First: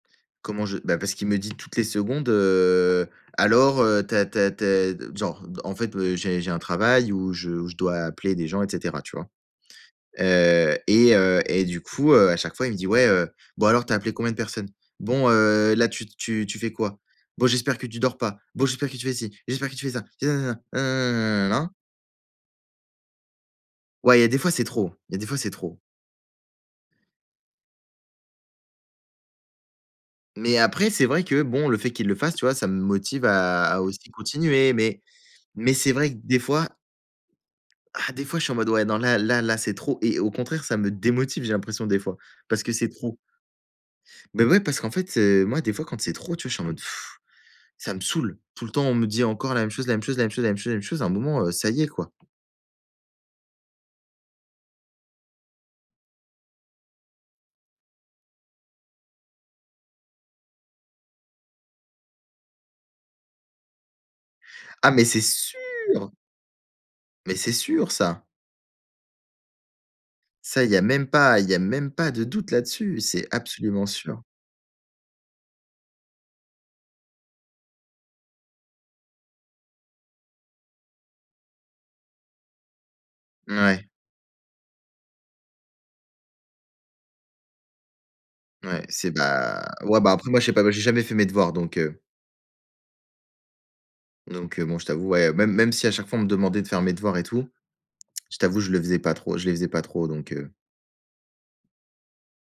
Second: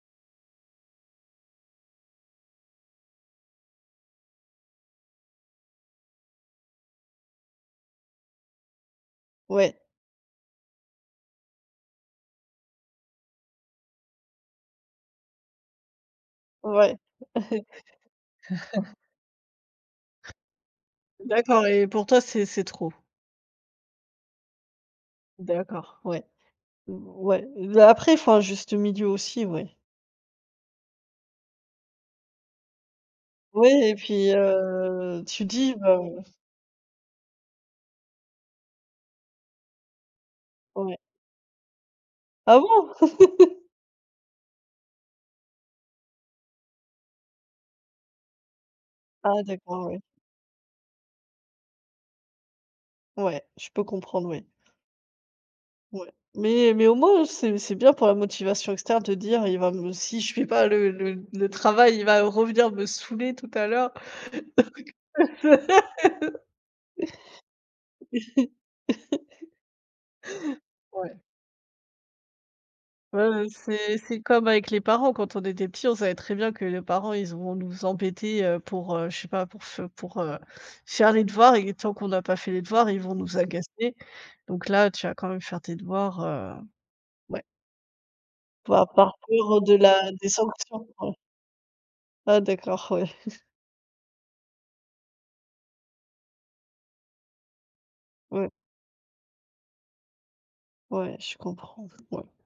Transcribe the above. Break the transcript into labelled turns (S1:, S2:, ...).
S1: Comment je bah, parce qu'il me dit toutes les secondes, heu: «Alors, heu, tu as tu as tu as» d genre, d en fait, heu, j'ai j'ai un travail où je où je dois appeler des gens, et cetera, tu vois?
S2: Ouais.
S1: Heu, et heu, et du coup, heu, à chaque fois il me dit: «Ouais, heu, bon alors, tu as appelé combien de personnes? Bon, heu, là, tu tu tu fais
S2: Ouais.
S1: quoi? Bon, j'espère que tu dors pas. Bon, j'espère que tu fais ci, j'espère que tu fais ça, et nanana,
S2: D'accord,
S1: nanananananana».
S2: et pour toi c'est c'est trop?
S1: Ouais, il y a et des fois, c'est trop. Il y a des fois, c'est trop.
S2: D'accord, ouais. Mmh, ouais. Bah, après, il faut un juste milieu aussi, ouais.
S1: Mais après, c'est vrai que bon, le fait qu'il le fasse, tu vois, ça me motive à à
S2: Ouais, et
S1: aussi
S2: puis,
S1: continuer, mais
S2: heu, tu
S1: mais
S2: dis,
S1: c'est
S2: bah
S1: vrai que des fois ah, des fois, je suis en mode: «Ouais, non, là là là, c'est trop» et au contraire, ça me
S2: Ouais.
S1: démotive, j'ai l'impression, des fois,
S2: Ah
S1: parce que
S2: bon?
S1: c'est trop. Beh ouais, parce qu'en fait, heu, moi, des fois, quand c'est trop, tu vois, je suis en mode, ça me saoule. Tout le temps, on me dit
S2: Ah,
S1: encore la même
S2: d'accord,
S1: chose la
S2: ouais.
S1: même chose la même chose la même chose la même chose, à un moment, heu, ça y est, quoi!
S2: Ouais, je peux comprendre, oui. Ouais. Mais, heu, mais au moins, heu, c'est c'est bien pour la motivation externe, te dire: «Il va me si je fais pas le le le travail, il va revenir me saouler tout à l'heure».
S1: Ah mais c'est sûr. Mais c'est sûr, ça. Ça, il y a même
S2: Ouais.
S1: pas il y a même pas de doute là-dessus.
S2: Ouais,
S1: C'est
S2: ouais,
S1: absolument
S2: c'est c'est
S1: sûr!
S2: comme avec les parents, quand on était petit, on savait très bien que les parents ils iront nous embêter, heu, pour, heu, je sais pas, pour f pour, heu, faire les devoirs et tant qu'on a pas fait les devoirs, ils vont nous
S1: Mouais.
S2: agacer. Donc là, tu vas quand même faire tes devoirs, heu, ouais.
S1: Ouais,
S2: Voi
S1: c'est,
S2: par peur, heu,
S1: bah
S2: de
S1: ouais,
S2: la
S1: bah,
S2: des
S1: après, moi, je sais pas, moi, j'ai
S2: sanctions,
S1: jamais
S2: ouais.
S1: fait mes devoirs, donc heu
S2: Ah, d'accord, ouais.
S1: donc heu, bon, je t'avoue, ouais, même même si à chaque fois on me demandait de faire mes devoirs et tout, je
S2: Ouais.
S1: t'avoue, je le faisais pas trop, je les faisais pas trop, donc heu.
S2: Ouais, je comprends, ouais.